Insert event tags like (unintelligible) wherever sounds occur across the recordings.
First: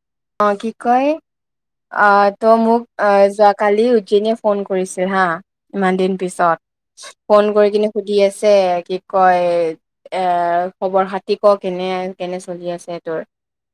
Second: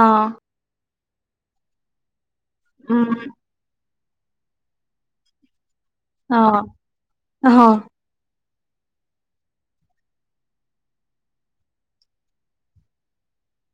অঁ অ অ। হয় কি কয় আ আ তয় মোক আ যা কালি উজ্জয়িনীয়ে ফোন কৰিছিল হা ইমান দিন পিছত সিত ফোন কৰি কি সুধি আছে কি কয় এ এ এ এ এ এ আৰু খবৰ-খাতি ক কেনে আৰু কেনে চলি আছে তোৰ।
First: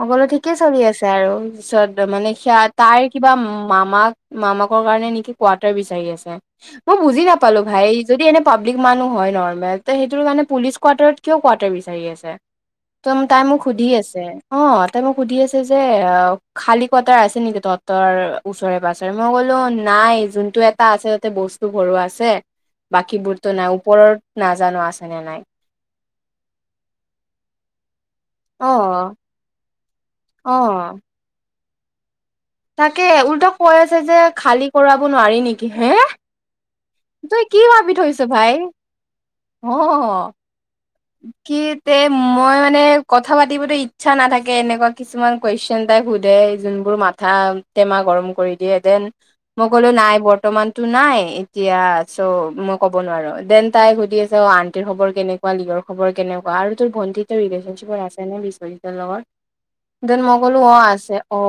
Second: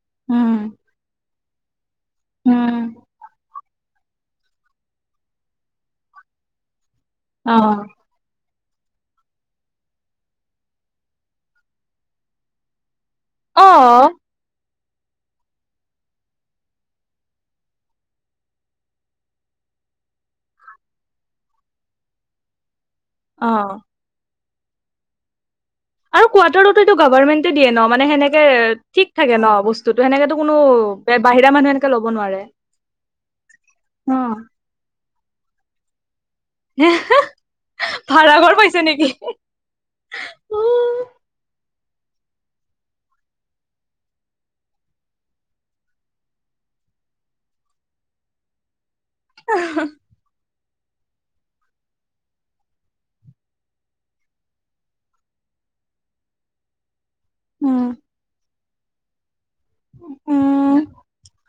অ কলো ঠিকেই চলি আছে আৰু পিছত মানে সেয়া তাই কিবা মামাক মামাকৰ কাৰণে নেকি কোৱাটাৰ বিচাৰি আছে ই ই আহ মই বুজি অ, নাপালো ভাই যদি এনে পাব্লিক মানুহ হয় নৰ্মেল তাই সেইটোৰ কাৰণে পুলিচ কোৱাৰটাৰত কিয় কোৱাৰটাৰ বিচাৰি আছে। ত তাই মোক অ, সুধি আছে, অ তাই মোক সুধি আছে যে যে এ আ ও খালী কোৱাটাৰ আছে নেকি তহঁতৰ ওচৰে পাজৰে মই ক'লো নাই যোনটোয়ে এটা আছে তাতে বস্তু ভৰুৱা আছে। বাকীবোৰতো অ, নাই ওপৰত নাজানো আছে নে নাই। আৰু কোৱাটাৰতো এইটো গভাৰমেণ্টে দিয়ে ন মানে সেনেকে এ অ এ এ ঠিক থাকে ন বস্তু তোৰটো সেনেকেতো অ কোনো বে বাহিৰা মানুহে এনেকে ল'ব নোৱাৰে। তাকেহে উল্টাই কৈ আছে অ, যে খালী কৰাব নোৱাৰি নেকি হে। তই কি ভাবি থৈছ ভাই ভাড়াঘৰ পাইছে নেকি? অ উম, কি তে মই মানে কথা পাতিবতো ইচ্ছা নাথাকে এনেকুৱা কিছুমান কোৱেশ্বন টাইপ সোধে যোনবোৰ মাথা টেমা গৰম কৰি দিয়ে দেন মই ক'লো নাই বৰ্তমান ত নাই এতিয়া চ' মই ক'ব নোৱাৰোঁ দেন তাই সুধি আছে অ আন্টিৰ খবৰ কেনেকুৱা লিগৰ খবৰ কেনেকুৱা আৰু তোৰ ভন্টি ৰিলেশ্যনশ্বিপ আছে ন বিশ্বজিতৰ লগত দেন ক'লো অ উম, আছে অ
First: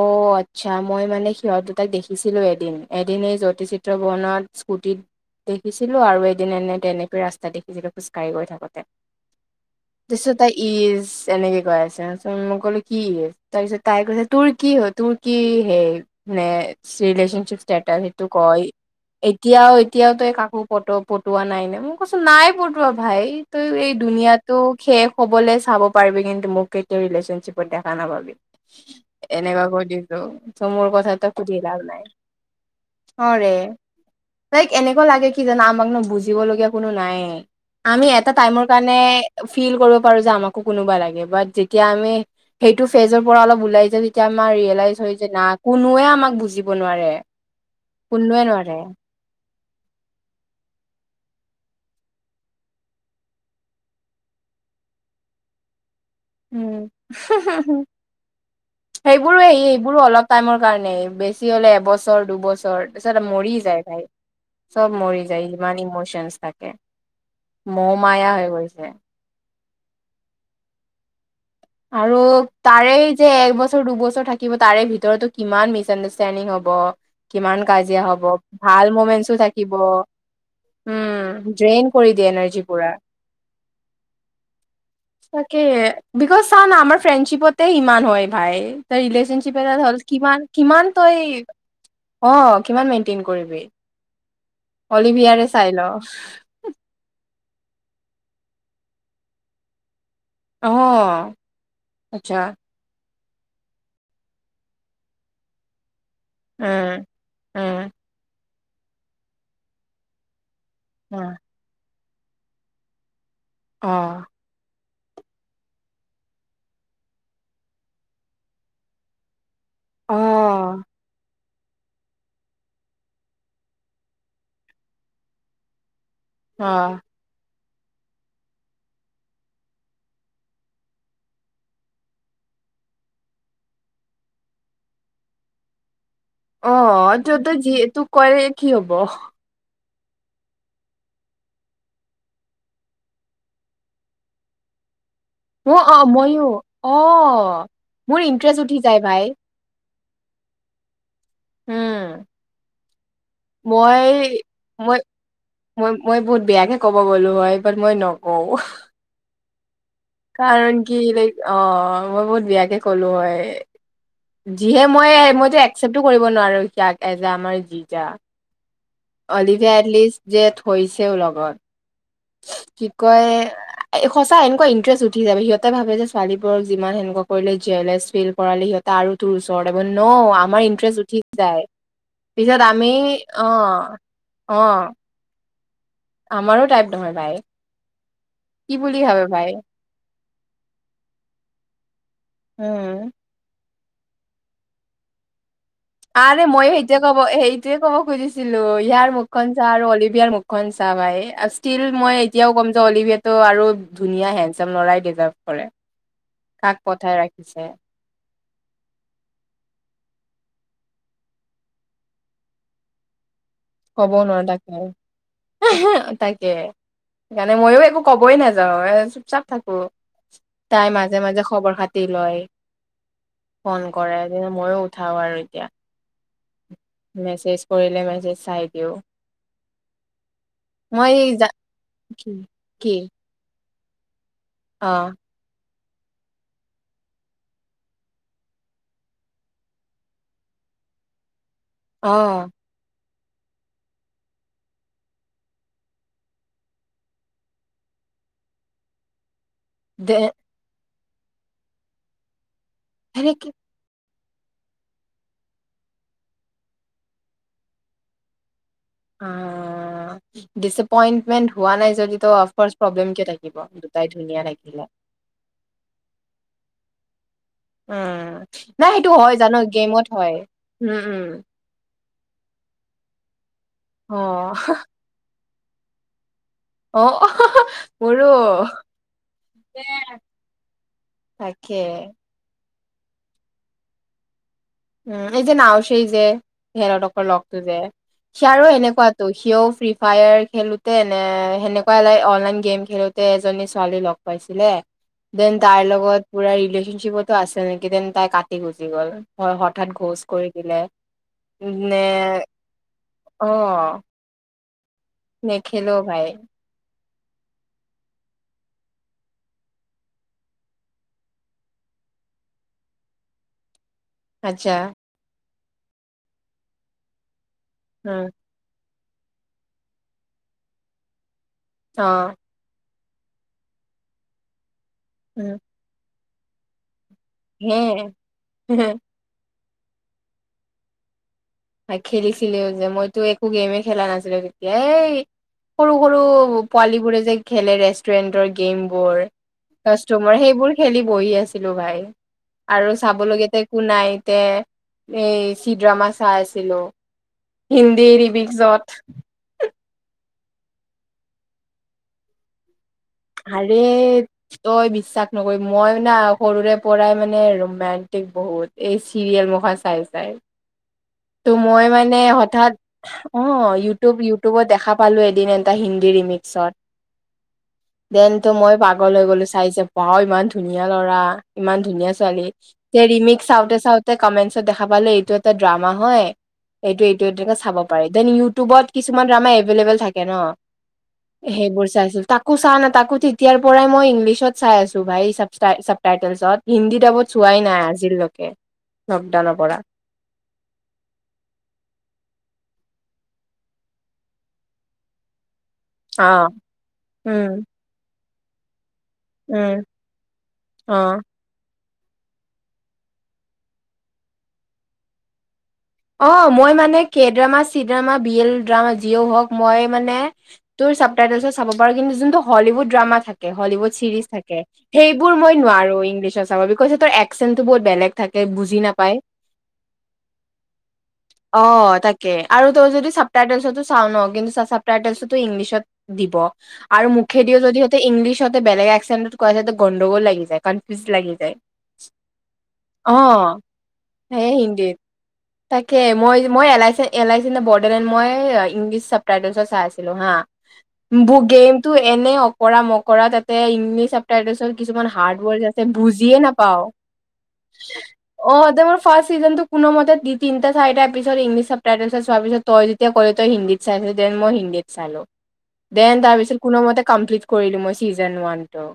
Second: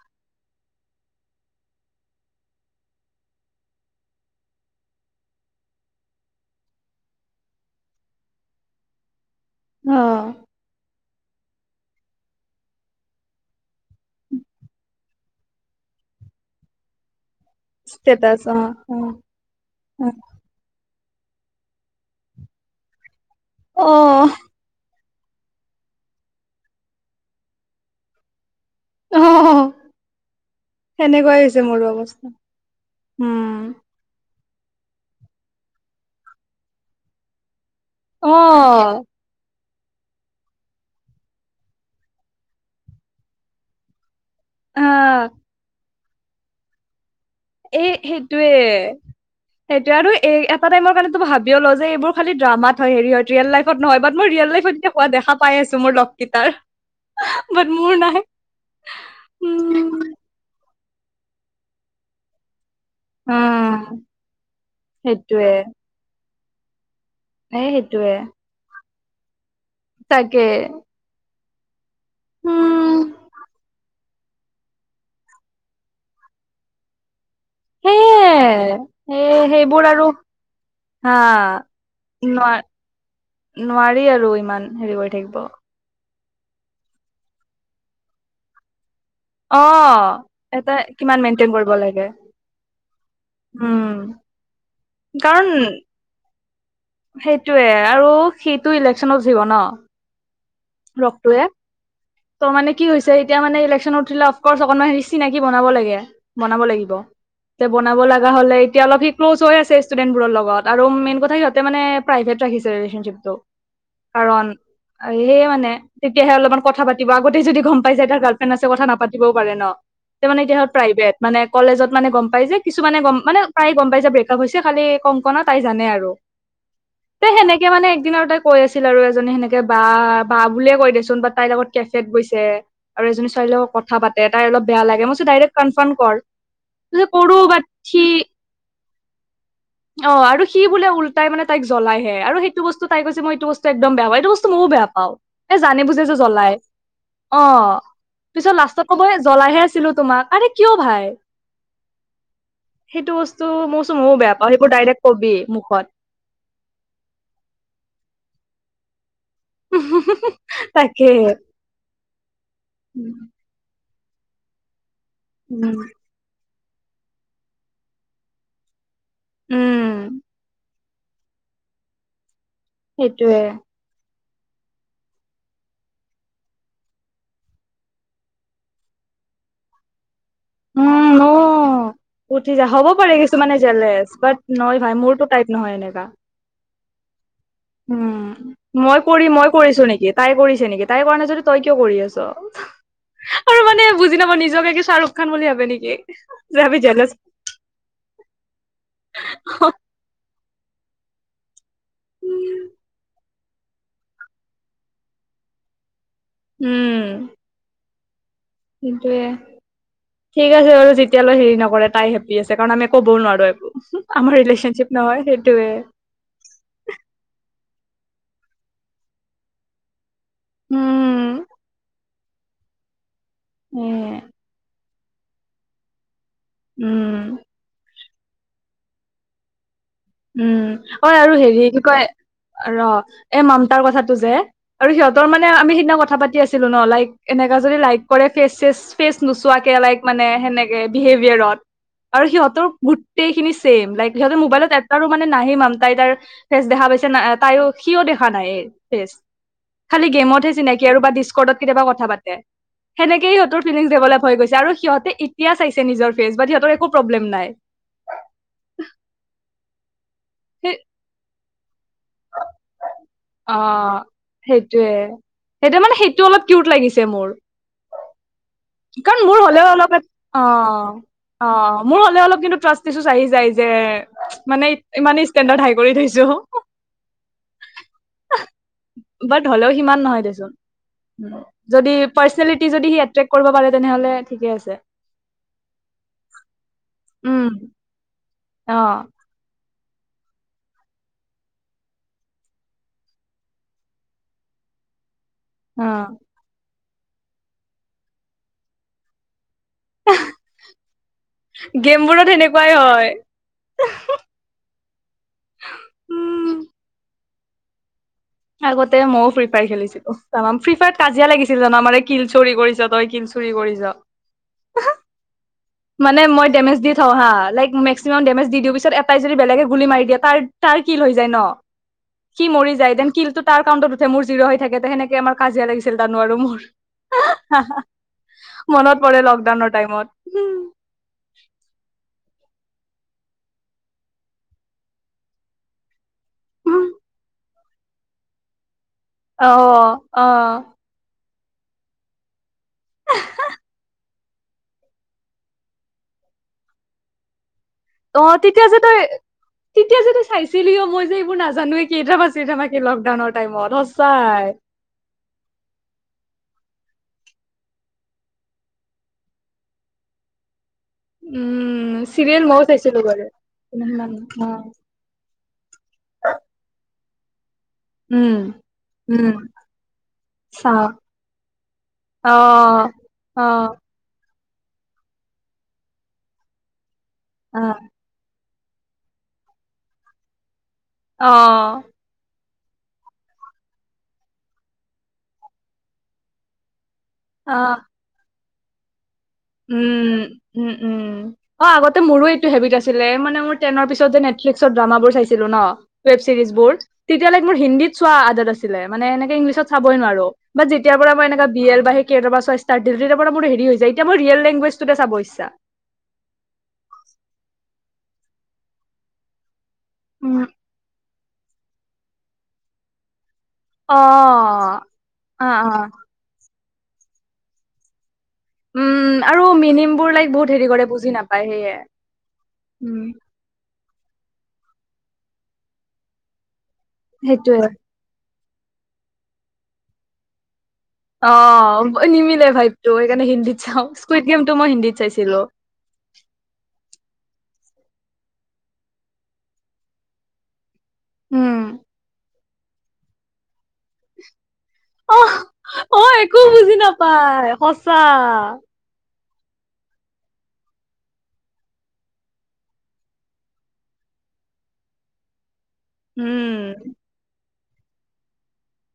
আচ্ছা মই মানে সিহঁত দুটাক দেখিছিলোঁ এদিন এদিন এই জ্যোতি চিএ বনত স্কুটিত। দেখিছিলোঁ আৰু এদিন এনেকে এনেকৈ ৰাস্তাত দেখিছিলোঁ খোজকাঢ়ি গৈ থাকোঁতে। অ, তাৰপিছত তাই ইজ এনেকে কৈ আছে চোন মই ক'লো কি ইজ তাৰপিছত তাই কৈছে তোৰ কি হ'ল? কি হে নে ৰিলেশ্যনশ্বিপ সেইটো ষ্টেটাছ অ, কয় অ, এতিয়াও অ, এতিয়াও তই কাকো কটো পটোৱা নাই নে মই কৈছোঁ নাই পটোৱা ভাই তই এই দুুনীয়াটো। শেষ হ'বলৈ চাব পাৰিবি কিন্তু মোক কেতিয়াও ৰিলেশ্যনশ্বিপত দেখা নাাপাবি। অ, অ, এনেকুৱা কৈ দিছোঁ ত মোৰ কথাটো সেনেকুৱাই হৈছে সুধি মোৰো লাভ নাই। অৱস্থা। উম তাইক এনেকুৱা লাগে কি জানা আমাক ন বুজিব লগীয়া কোনো নাই। আমি অ, এটা টাইমৰ কাৰণে ফিল কৰিব পাৰোঁ যে আমাকো কোনোবা লাগে বাত যেতিয়া আমি সেইটো ফেজৰ পৰা অলপ ওলাই যাওঁ। তেতিয়া আমাৰ আ, ৰিয়েলাইজ হয় যে না কোনোৱে আমাক বুজিব নোৱাৰে। এ কোনোৱে সেইটোৱে। নোৱাৰে সেইটোৱে আৰু এই এটা টাইমৰ কাৰণেতো ভাবিয়ও লওঁ যে এইবোৰ খালী ড্ৰামাত হয় হেৰি হয় ৰিয়েল লাইফত নহয় বাট মোৰ ৰিয়েল লাইফত পোৱা দেখা পাই আছোঁ মোৰ। লগৰ কিটাৰ উম বাত মোৰ নাই সেইবোৰো সেইবোৰো উম। অলপ টাইমৰ কাৰণে বেছি হলে এবছৰ দুবছৰ। তাৰপিছত মৰি যায় উম, তাই চব মৰি যায় সেইটোৱে ইমান ইমচনচ থাকে। এই মোহ সেইটোৱে মায়া হৈ গৈছে। তাকে। আৰু তাৰেই উম যে এক বছৰ দুবছৰ থাকে। তাৰে ভিতৰতটো কিমান মিচ আণ্ডাৰষ্টেণ্ডিং হব। কিমান কাজিয়া সেয়ে হ'ব ভাল মমেন্টচো সেই থাকিব। সেইবোৰ আৰু হা উম ড্ৰেইন কৰি দিয়ে নোৱাৰ এনাৰ্জি বোৰ। নোৱাৰি আৰু ইমান হেৰি কৰি থাকিব তাকেহে বিকজ চা না আমাৰ ফ্ৰেণ্ডশ্বিপতে ইমান হয় ভাই তাৰ অ ফ্ৰেণ্ডশ্বিপতে হ'ল কি এটা কিমান তই মেইনটেইন কৰিব লাগে অ কিমান মেইন্টেইন কৰিবি। উম অলি বিয়াৰে চাই ল। সেইটোৱেই আৰু সিটো ইলেক্সনত উঠিব ন অ ৰক্তটোৱে আচ্ছা ত মানে কি হৈছে এতিয়া মানে ইলেকশ্যনত উঠিলে অফকৰ্চ অকণমান চিনাকি বনাব লাগে। বনাব লাগিব উম এতিয়া উম বনাব লগা হলে এতিয়া অলপ সি ক্ল'জ হৈ আছে ষ্টুডেন্ট বোৰৰ লগত। আৰু মেইন উম কথা সিহঁতে মানে প্ৰাইভট ৰাখিছে ফ্ৰেণ্ডশ্বিপটো অ কাৰণ। অ সেই মানে তেতিয়াহে অলপমান কথাপাতিব আগতে যদি গম পাই যায় তাৰ গাৰ্লফ্ৰেণ্ড আছে কথা নাপাতিবও পাৰে ন। অ এতিয়া মানে সিহঁত প্ৰাইভেট মানে। কলেজত মানে গম পাই যে কিছুমানে গম মানে তায় গম পাই যে ব্ৰেকআপ হৈছে খালি কংকনা তাই জানে আৰু। অ। তে সেনেকে মানে একদিন আৰু তাই কৈ আছিল আৰু এজনী সেনেকে বা বুলিয়ে কয় দেচোন বা তাইৰ। কেফেত গৈছে আৰু এজনী ছোৱালী লগত কথা পাতে, তাই অলপ বেয়া লাগে। মই কৈছোঁ ডাইৰেক্ট কনফাৰ্ম কৰ অ কৈছে কৰো তত বাট যি সি তোক কৰে কি হ'ব অ আৰু সি বোলে উলতাই মানে তাইক জ্বলাইহে আৰু সেইটো বস্তু তাই কৈছে মই এইটো বস্তু একদম বেয়া পাওঁ। এইটো বস্তু ময়ো বেয়া পাওঁ। এ মোৰ জানি অ', বুজিয়ে যে ময়ো জ্বলাই। অ মোৰ পিছত ইন্টাৰেষ্ট উঠি লাষ্টত যায় কবই ভাই জ্বলাইে আছিলো তোমাক। কিয় ভাই? উম, সেইটো বস্তু মোৰচোন ময়ো বেয়া মই পাওঁ। তই সেইবোৰ বোৰ মই ডাইৰেক্ট কবি মই মই বহুত বেয়াকে ক'ব গ'লো হয় বাট মই নকওঁ। উু (inaudible) কাৰণ কি? লাইক অ মই বহুত বিয়াকে কলো উম হয়। যিহে মই মইযে একচেপ্টটো কৰিব নোৱাৰো সয়াক এজ আমাৰ যি যা অলিভে এটলিষ্ট উম যে থৈছেও লগত। কি কয় সেইটোয়ে এ সচা এনেুৱা ইণ্টাৰেষ্ট উঠি যাব, সিহঁতে ভাবে যে ছোৱালীবোৰক যিমান সেনেকুৱা কৰিলে জেলাইচ ফেইল কৰালে সিহঁত তাৰো তোৰ ওচৰৰত ন আমাৰ ইণ্টাৰেষ্ট উম উঠি ন যায়। উঠি পিছত যা হ'ব আমি পাৰে অ কিছুমানে জেলেচ বাট অ নহয় ভাই মোৰতো টাইপ নহয় এনেকা। আমাৰো টাইপ নহয় বাই। উম। মই কৰি মই কৰিছো নেকি? তাই কৰিছে নেকি? তাই কৰা নাই যদি তই কিয় কৰি আছ? উম আৰু মানে বুজি নাপাওঁ নিজকে কি শ্বাহৰুখ খান বুলি ভাবে নেকি? আৰে যে মই আমি সেইতিয়া জেলেচ ক'ব সেই সেইটোৱে ক'ব খুজিছিলো। ইয়াৰ মুখখন চাহ আৰু অলিভিয়াৰ মুখখন চাহ ভাই। ষ্টিল মই এতিয়াও কম যো অলিভিয়েতটো আৰু ধুনীয়া হেণ্ড চাম লৰাই ডিজাৰ্ভ কৰে। কাক পঠাই ৰাখিছে? সেইটোৱে। ঠিক আছে বোলে যেতিয়ালৈ হেৰি নকৰে, তাই হেপি আছে। কাৰণ আমি ক'বও নোৱাৰো একো ক'ব আমাৰ নোৱাৰো ৰিলেচনশ্বিপ নহয় সেইটোয়ে তাকে। আহ তাকে সেইকাৰণে ময়ো একো কবই নাযাওঁ, এ চুপ চাপ থাকো। তাই মাজে উম মাজে খবৰ খাতি লয়। এ ফোন কৰে যে ময়ো উঠাও আৰু এতিয়া উম মেছেজ কৰিলে মেছেজ চাই দিওঁ। উম। অঐ আৰু হেৰি কি কয় ৰ কি এই মামতাৰ কথাটো যে, অ আৰু সিহঁতৰ মানে আমি সিদিনা কথা পাতি আছিলো ন? লাইক এনেকা যদি লাইক কৰে ফেচ চেচ ফেচ নোচোৱাকে লাইক মানে সেনেকে বিহেভিয়াৰত। অ আৰু সিহঁতৰ গোটেই খিনি চছেম লাইক সিহঁতৰ মোবাইলত তাৰো মানে নাহি মাম তাই তাৰ ফেচ দেখা পাইছে ন? তাইো সিও দেখা নাই ফেচ খালি দে গেমত হে চিনাকি আৰু ডিছকৰ্ডত কেতিয়াবা কথা পাতে। হেৰে সেনেকেই কি সিহঁতৰ ক্লিক ডেভলপ হৈ গৈছে আৰু সিহঁতে এতিয়া চাইছে নিজৰ ফেচ বা সিহঁতৰ একো প্ৰব্লেম নাই। অ সেই ডিচএপইন্টমেন্ট হোৱা নাই যদি অফ প্ৰব্লেম কিয় লয়? অ সেইটোৱে। সেইটো মানে সেইটো অলপ কিউট লাগিছে মোৰ। অ কাৰণ মোৰ হলেও অলপ এ অ উম উম অ মোৰ হ'লে অলপ কিন্ত ট্ৰাষ্টুচ আহি যায় যে, অ মানে ইমানেই ষ্টেণ্ডাৰ্ড হাই কৰি থৈছো। অ আহ আহ মোৰো। বাট হ'লেও সিমান নহয় দেচোন যদি তাকে পাৰ্চনেলিটি যদি সি এট্ৰেক্ট কৰিব পাৰে তেনেহ'লে ঠিকে আছে। উম এই যে নাওছে যে সিহঁতকৰ উম লগতো যে ছোৱালীয়ো অ এনেকুৱা ত' সিও ফ্ৰী ফায়াৰ খেলোতে ন সেনেকুৱা লাই অনলাইন গেম খেলোতে এজনী ছোৱালী লগ পাইছিলে। দেন তাইৰ অ লগত পুৰা ৰিলেশ্যনশ্বিপতো আছে নেকি দেন তাই কাটি গুচি গ'ল। হয় হঠাৎ ঘোচ কৰি দিলে নে গেমবোৰত সেনেকুৱাই হয় অ নেখেলো ভাই। উম আগতে মইও ফ্ৰী ফায়াৰ খেলিছিলো। ফ্ৰী ফায়াৰত কাজিয়া লাগিছিল জানাম মই কিল চুৰ কৰিছ তই কিল চুৰি কৰি যা আচ্ছা মানে মই ডেমেচ দি থাওঁ হা লাই মেক্সিমাম উম ডেমেজ দি পিছত তাই যদি বেলেগে গুলি মাৰি দিয়ে তাৰ তাৰ কিল হৈ যায় ন অ সি মৰি যায় দেন কিলটো তাৰ কাউণ্টত উঠে মোৰ জিৰো হৈ থাকে সেনেকে আমাৰ উম কাজিয়া লাগিছিল জানো আৰু মোৰ হে মনত পৰে লকডাউনৰ টাইমত। তই খেলিছিলি যে মইতো একো গেমে খেলা নাছিলো। তেতিয়া এই সৰু সৰু পোৱালী বোৰে যে খেলে ৰেষ্টুৰেন্টৰ গেম বোৰ। অ অ কাষ্টমাৰ সেইবোৰ খেলি বহি আছিলো ভাই। আৰু চাবলগীয়াতে একো নাইতে চি ড্ৰামা চাই আছিলো। হিন্দী অ তেতিয়া যে ৰিমিক্সত তই তেতিয়া যদি চাইছিলিও অ মই যে এইবোৰ নাজানোৱে কেইড্ৰামা চেইড্ৰামা কি লকডাউনত। হেৰি তই বিশ্বাস নহয় মই মানে সৰুৰে পৰাই মানে ৰোমেণ্টিক বহুত এই চিৰিয়েল দুখন চাই চাই। ত মই উম মানে চিৰিয়েল মইও হঠাৎ চাইছিলো বাৰু অ ইউটিউব অ ইউটিউবত দেখা। পালোঁ এদিন এটা হিন্দী ৰিমিক্সত। উম দিনটো মই পাগল হৈ উম গ'লো চাইছে বা ইমান ধুনীয়া চাও ল'ৰা ইমান ধুনীয়া অ ছোৱালী। ত অ ৰিমিক্স চাউতে চাউতে কমেন্টচত দেখা পালো এইটো এটা ড্ৰামা হয় এইটো এইটো একে অ চাব পাৰি দেন ইউটিউবত কিছুমান ড্ৰামা এভেইলেবেল থাকে ন অ সেইবোৰ চাইছিলো। তাকো চা ন তাকো তেতিয়াৰ পৰাই মই ইংলিছত চাই আছো ভাই চাব টাইটেলছত হিন্দী ডাব চোৱাই অ নাই আজিলৈকে লকডাউন। উম উম উম। অ আগতে মোৰো এইটো হেবিট আছিলে মানে মোৰ টেনৰ পিছত যে নেটফ্লিক্সত ড্ৰামাবোৰ চাইছিলো ন। ৱেব অ ছিৰিজ বোৰ উম তেতিয়ালৈক মোৰ হিন্দীত চোৱা আদত আছিলে মানে এনে ইংলিছত উম চাবই নোৱাৰো বাট যেতিয়া অ পৰা মই এনে বি এল বা কে ড্ৰামা চোৱা ইষ্টাত দি দিলো তেতিয়াৰ পৰা মোৰ হেৰি হৈ যায়। এইবোৰ ৰিয়েল লেংগুৱেজ টোতে চাবৰ ইচছা। অ মই মানে K drama C drama B L drama যিয়ও হওঁক। মই মানে উম, তোৰ চাব টাইটল চাব পাৰ কিন্তু জোনটো হলউড ড্ৰামা থাকে হলিউড চিৰিজ থাকে অ', সেইবোৰ মই অ', অ'। নোৱাৰো ইংলিছত চাব বিকজ এক্চনতো বহুত বেলেগ থাকে বুজি উম নাপায়। আৰু মিনিং বোৰ লাইক বহুত হেৰি কৰে বুজ অ তাকে আৰু তোৰ যদি চ টাইটেলচ চাও ন কিন্তু (inaudible) ইংলিছত দিব আৰু মুখেদিও সেইটোয়ে। যদি ইংলিছতে বেলেগ এক্সন কোৱা যায় যে গণ্ডগোল লাগি যায়। কনফিউজ অ লাগি যায়। নিমিলে ভাইপতটো অ', সেইকাৰণে হিন্দীত চাওঁ স্কুই সেয়ে গেমতো মই হিন্দী হিন্দীত চাইছিলো। তাকে মই মই এলই এল আই চি ন বডলেণ্ড মই ইংলিছ চাব টাইটেলছ চাই আছিলোঁ হা বু উম। গেমতটো এনেই অঁকৰা মকৰা তাতে ইংলিছ (unintelligible) কিছুমান অহ হাৰ্ড অ বুজিয়ে একো বুজি নাপাওঁ নাপায় সঁচা অ ফাৰ্ষ চিজনটোনো কোনো মতে যি তিনটা চাৰিটা এপিছত ইংলিছ চব টাইটেল চোৱাৰ পিছত তই যেয়া কলে তই হিন্দী চাইছিল দেন মই হিন্দীত চালো দেন তাৰপিছত উম কোনোমতে কমপ্লিট কৰিলো মই চিজন ওৱান টো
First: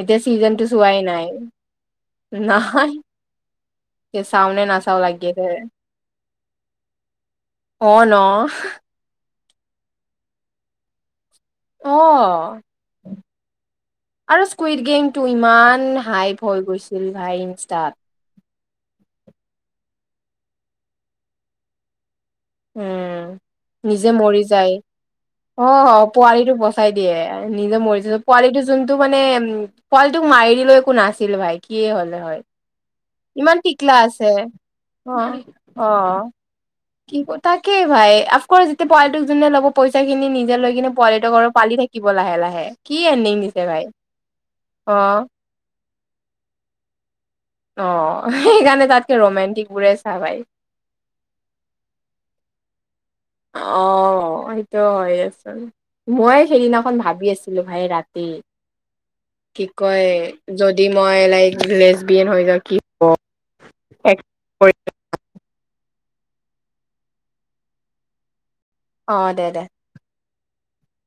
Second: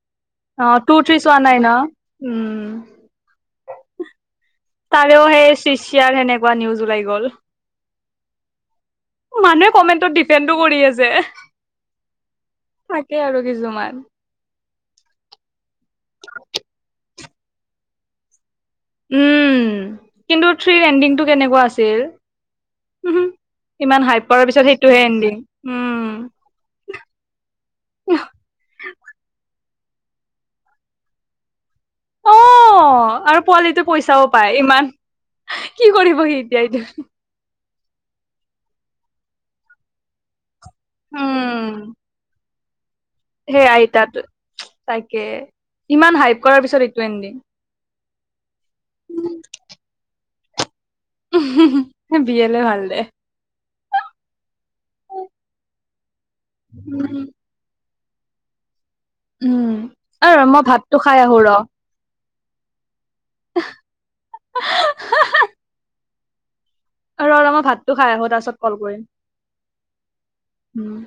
এতিয়া চিজনতটো অ টু চোৱাই থ্ৰী নাই চোৱা ন উম নাই স চামনে নাচও লাগে হেচি চিয়াৰ সেনেকুৱা নিউজ ওলাই গ'ল অ ন মানুহে কমেণ্টত ডিপেণ্ডটো কৰি যে অ তাকে আৰু কিছুমান আৰু স্কুইড গেম টো ইমান হাইপ হৈ গৈছিল ভাই ইন ষ্টাৰ্ট উম কিন্তু থ্ৰীৰ এণ্ডিংটো কেনেকুৱা আছিল উম ইমান নিজে হাই মৰি পাৰ পিছত যায় সেইটোহে আনি দিম উম চাই দিয়ে নিজে মৰিছে পোৱালিটো যোনটো মানে উম পোৱালিটোক মাৰি দিলো একো নাছিল ভাই কি হ'লে অ হয় আৰু ইমান পোৱালিটোৱে টিকলা আছে পইচাও পায় ইমান অ অ কি কৰিব সি এতিয়া এইটো কি ক তাকেই ভাই আফকৰ্চ যেতিয়া পোৱালিটোক যোনে ল'ব পইচা খিনি নিজে লৈ কিনে পোৱালিটোক পালি উম থাকিব লাহে লাহে কি আনি সেই আইতাত তাকে ইমান হাইপ কৰাৰ পিছত এইটো আনিদিম অ সেইকাৰণে তাতকে ৰোমেণ্টিক বোৰে চাহ ভাই (unintelligible) ভাল দে অ সেইটো হয়ে উম, আছে মইয়ে সেইদিনাখন ভাবি আছো ছিলো ভাই ৰাতি কি উম। কয় আৰু মই যদি ভাতটো খাই মই আহো ৰ। লাইক লেচ বিন হৈ যাওক হয় আৰু ৰবা মই ভাতটো খাই আহো তাৰ পাছত কল কৰিম অ', দে দে। উম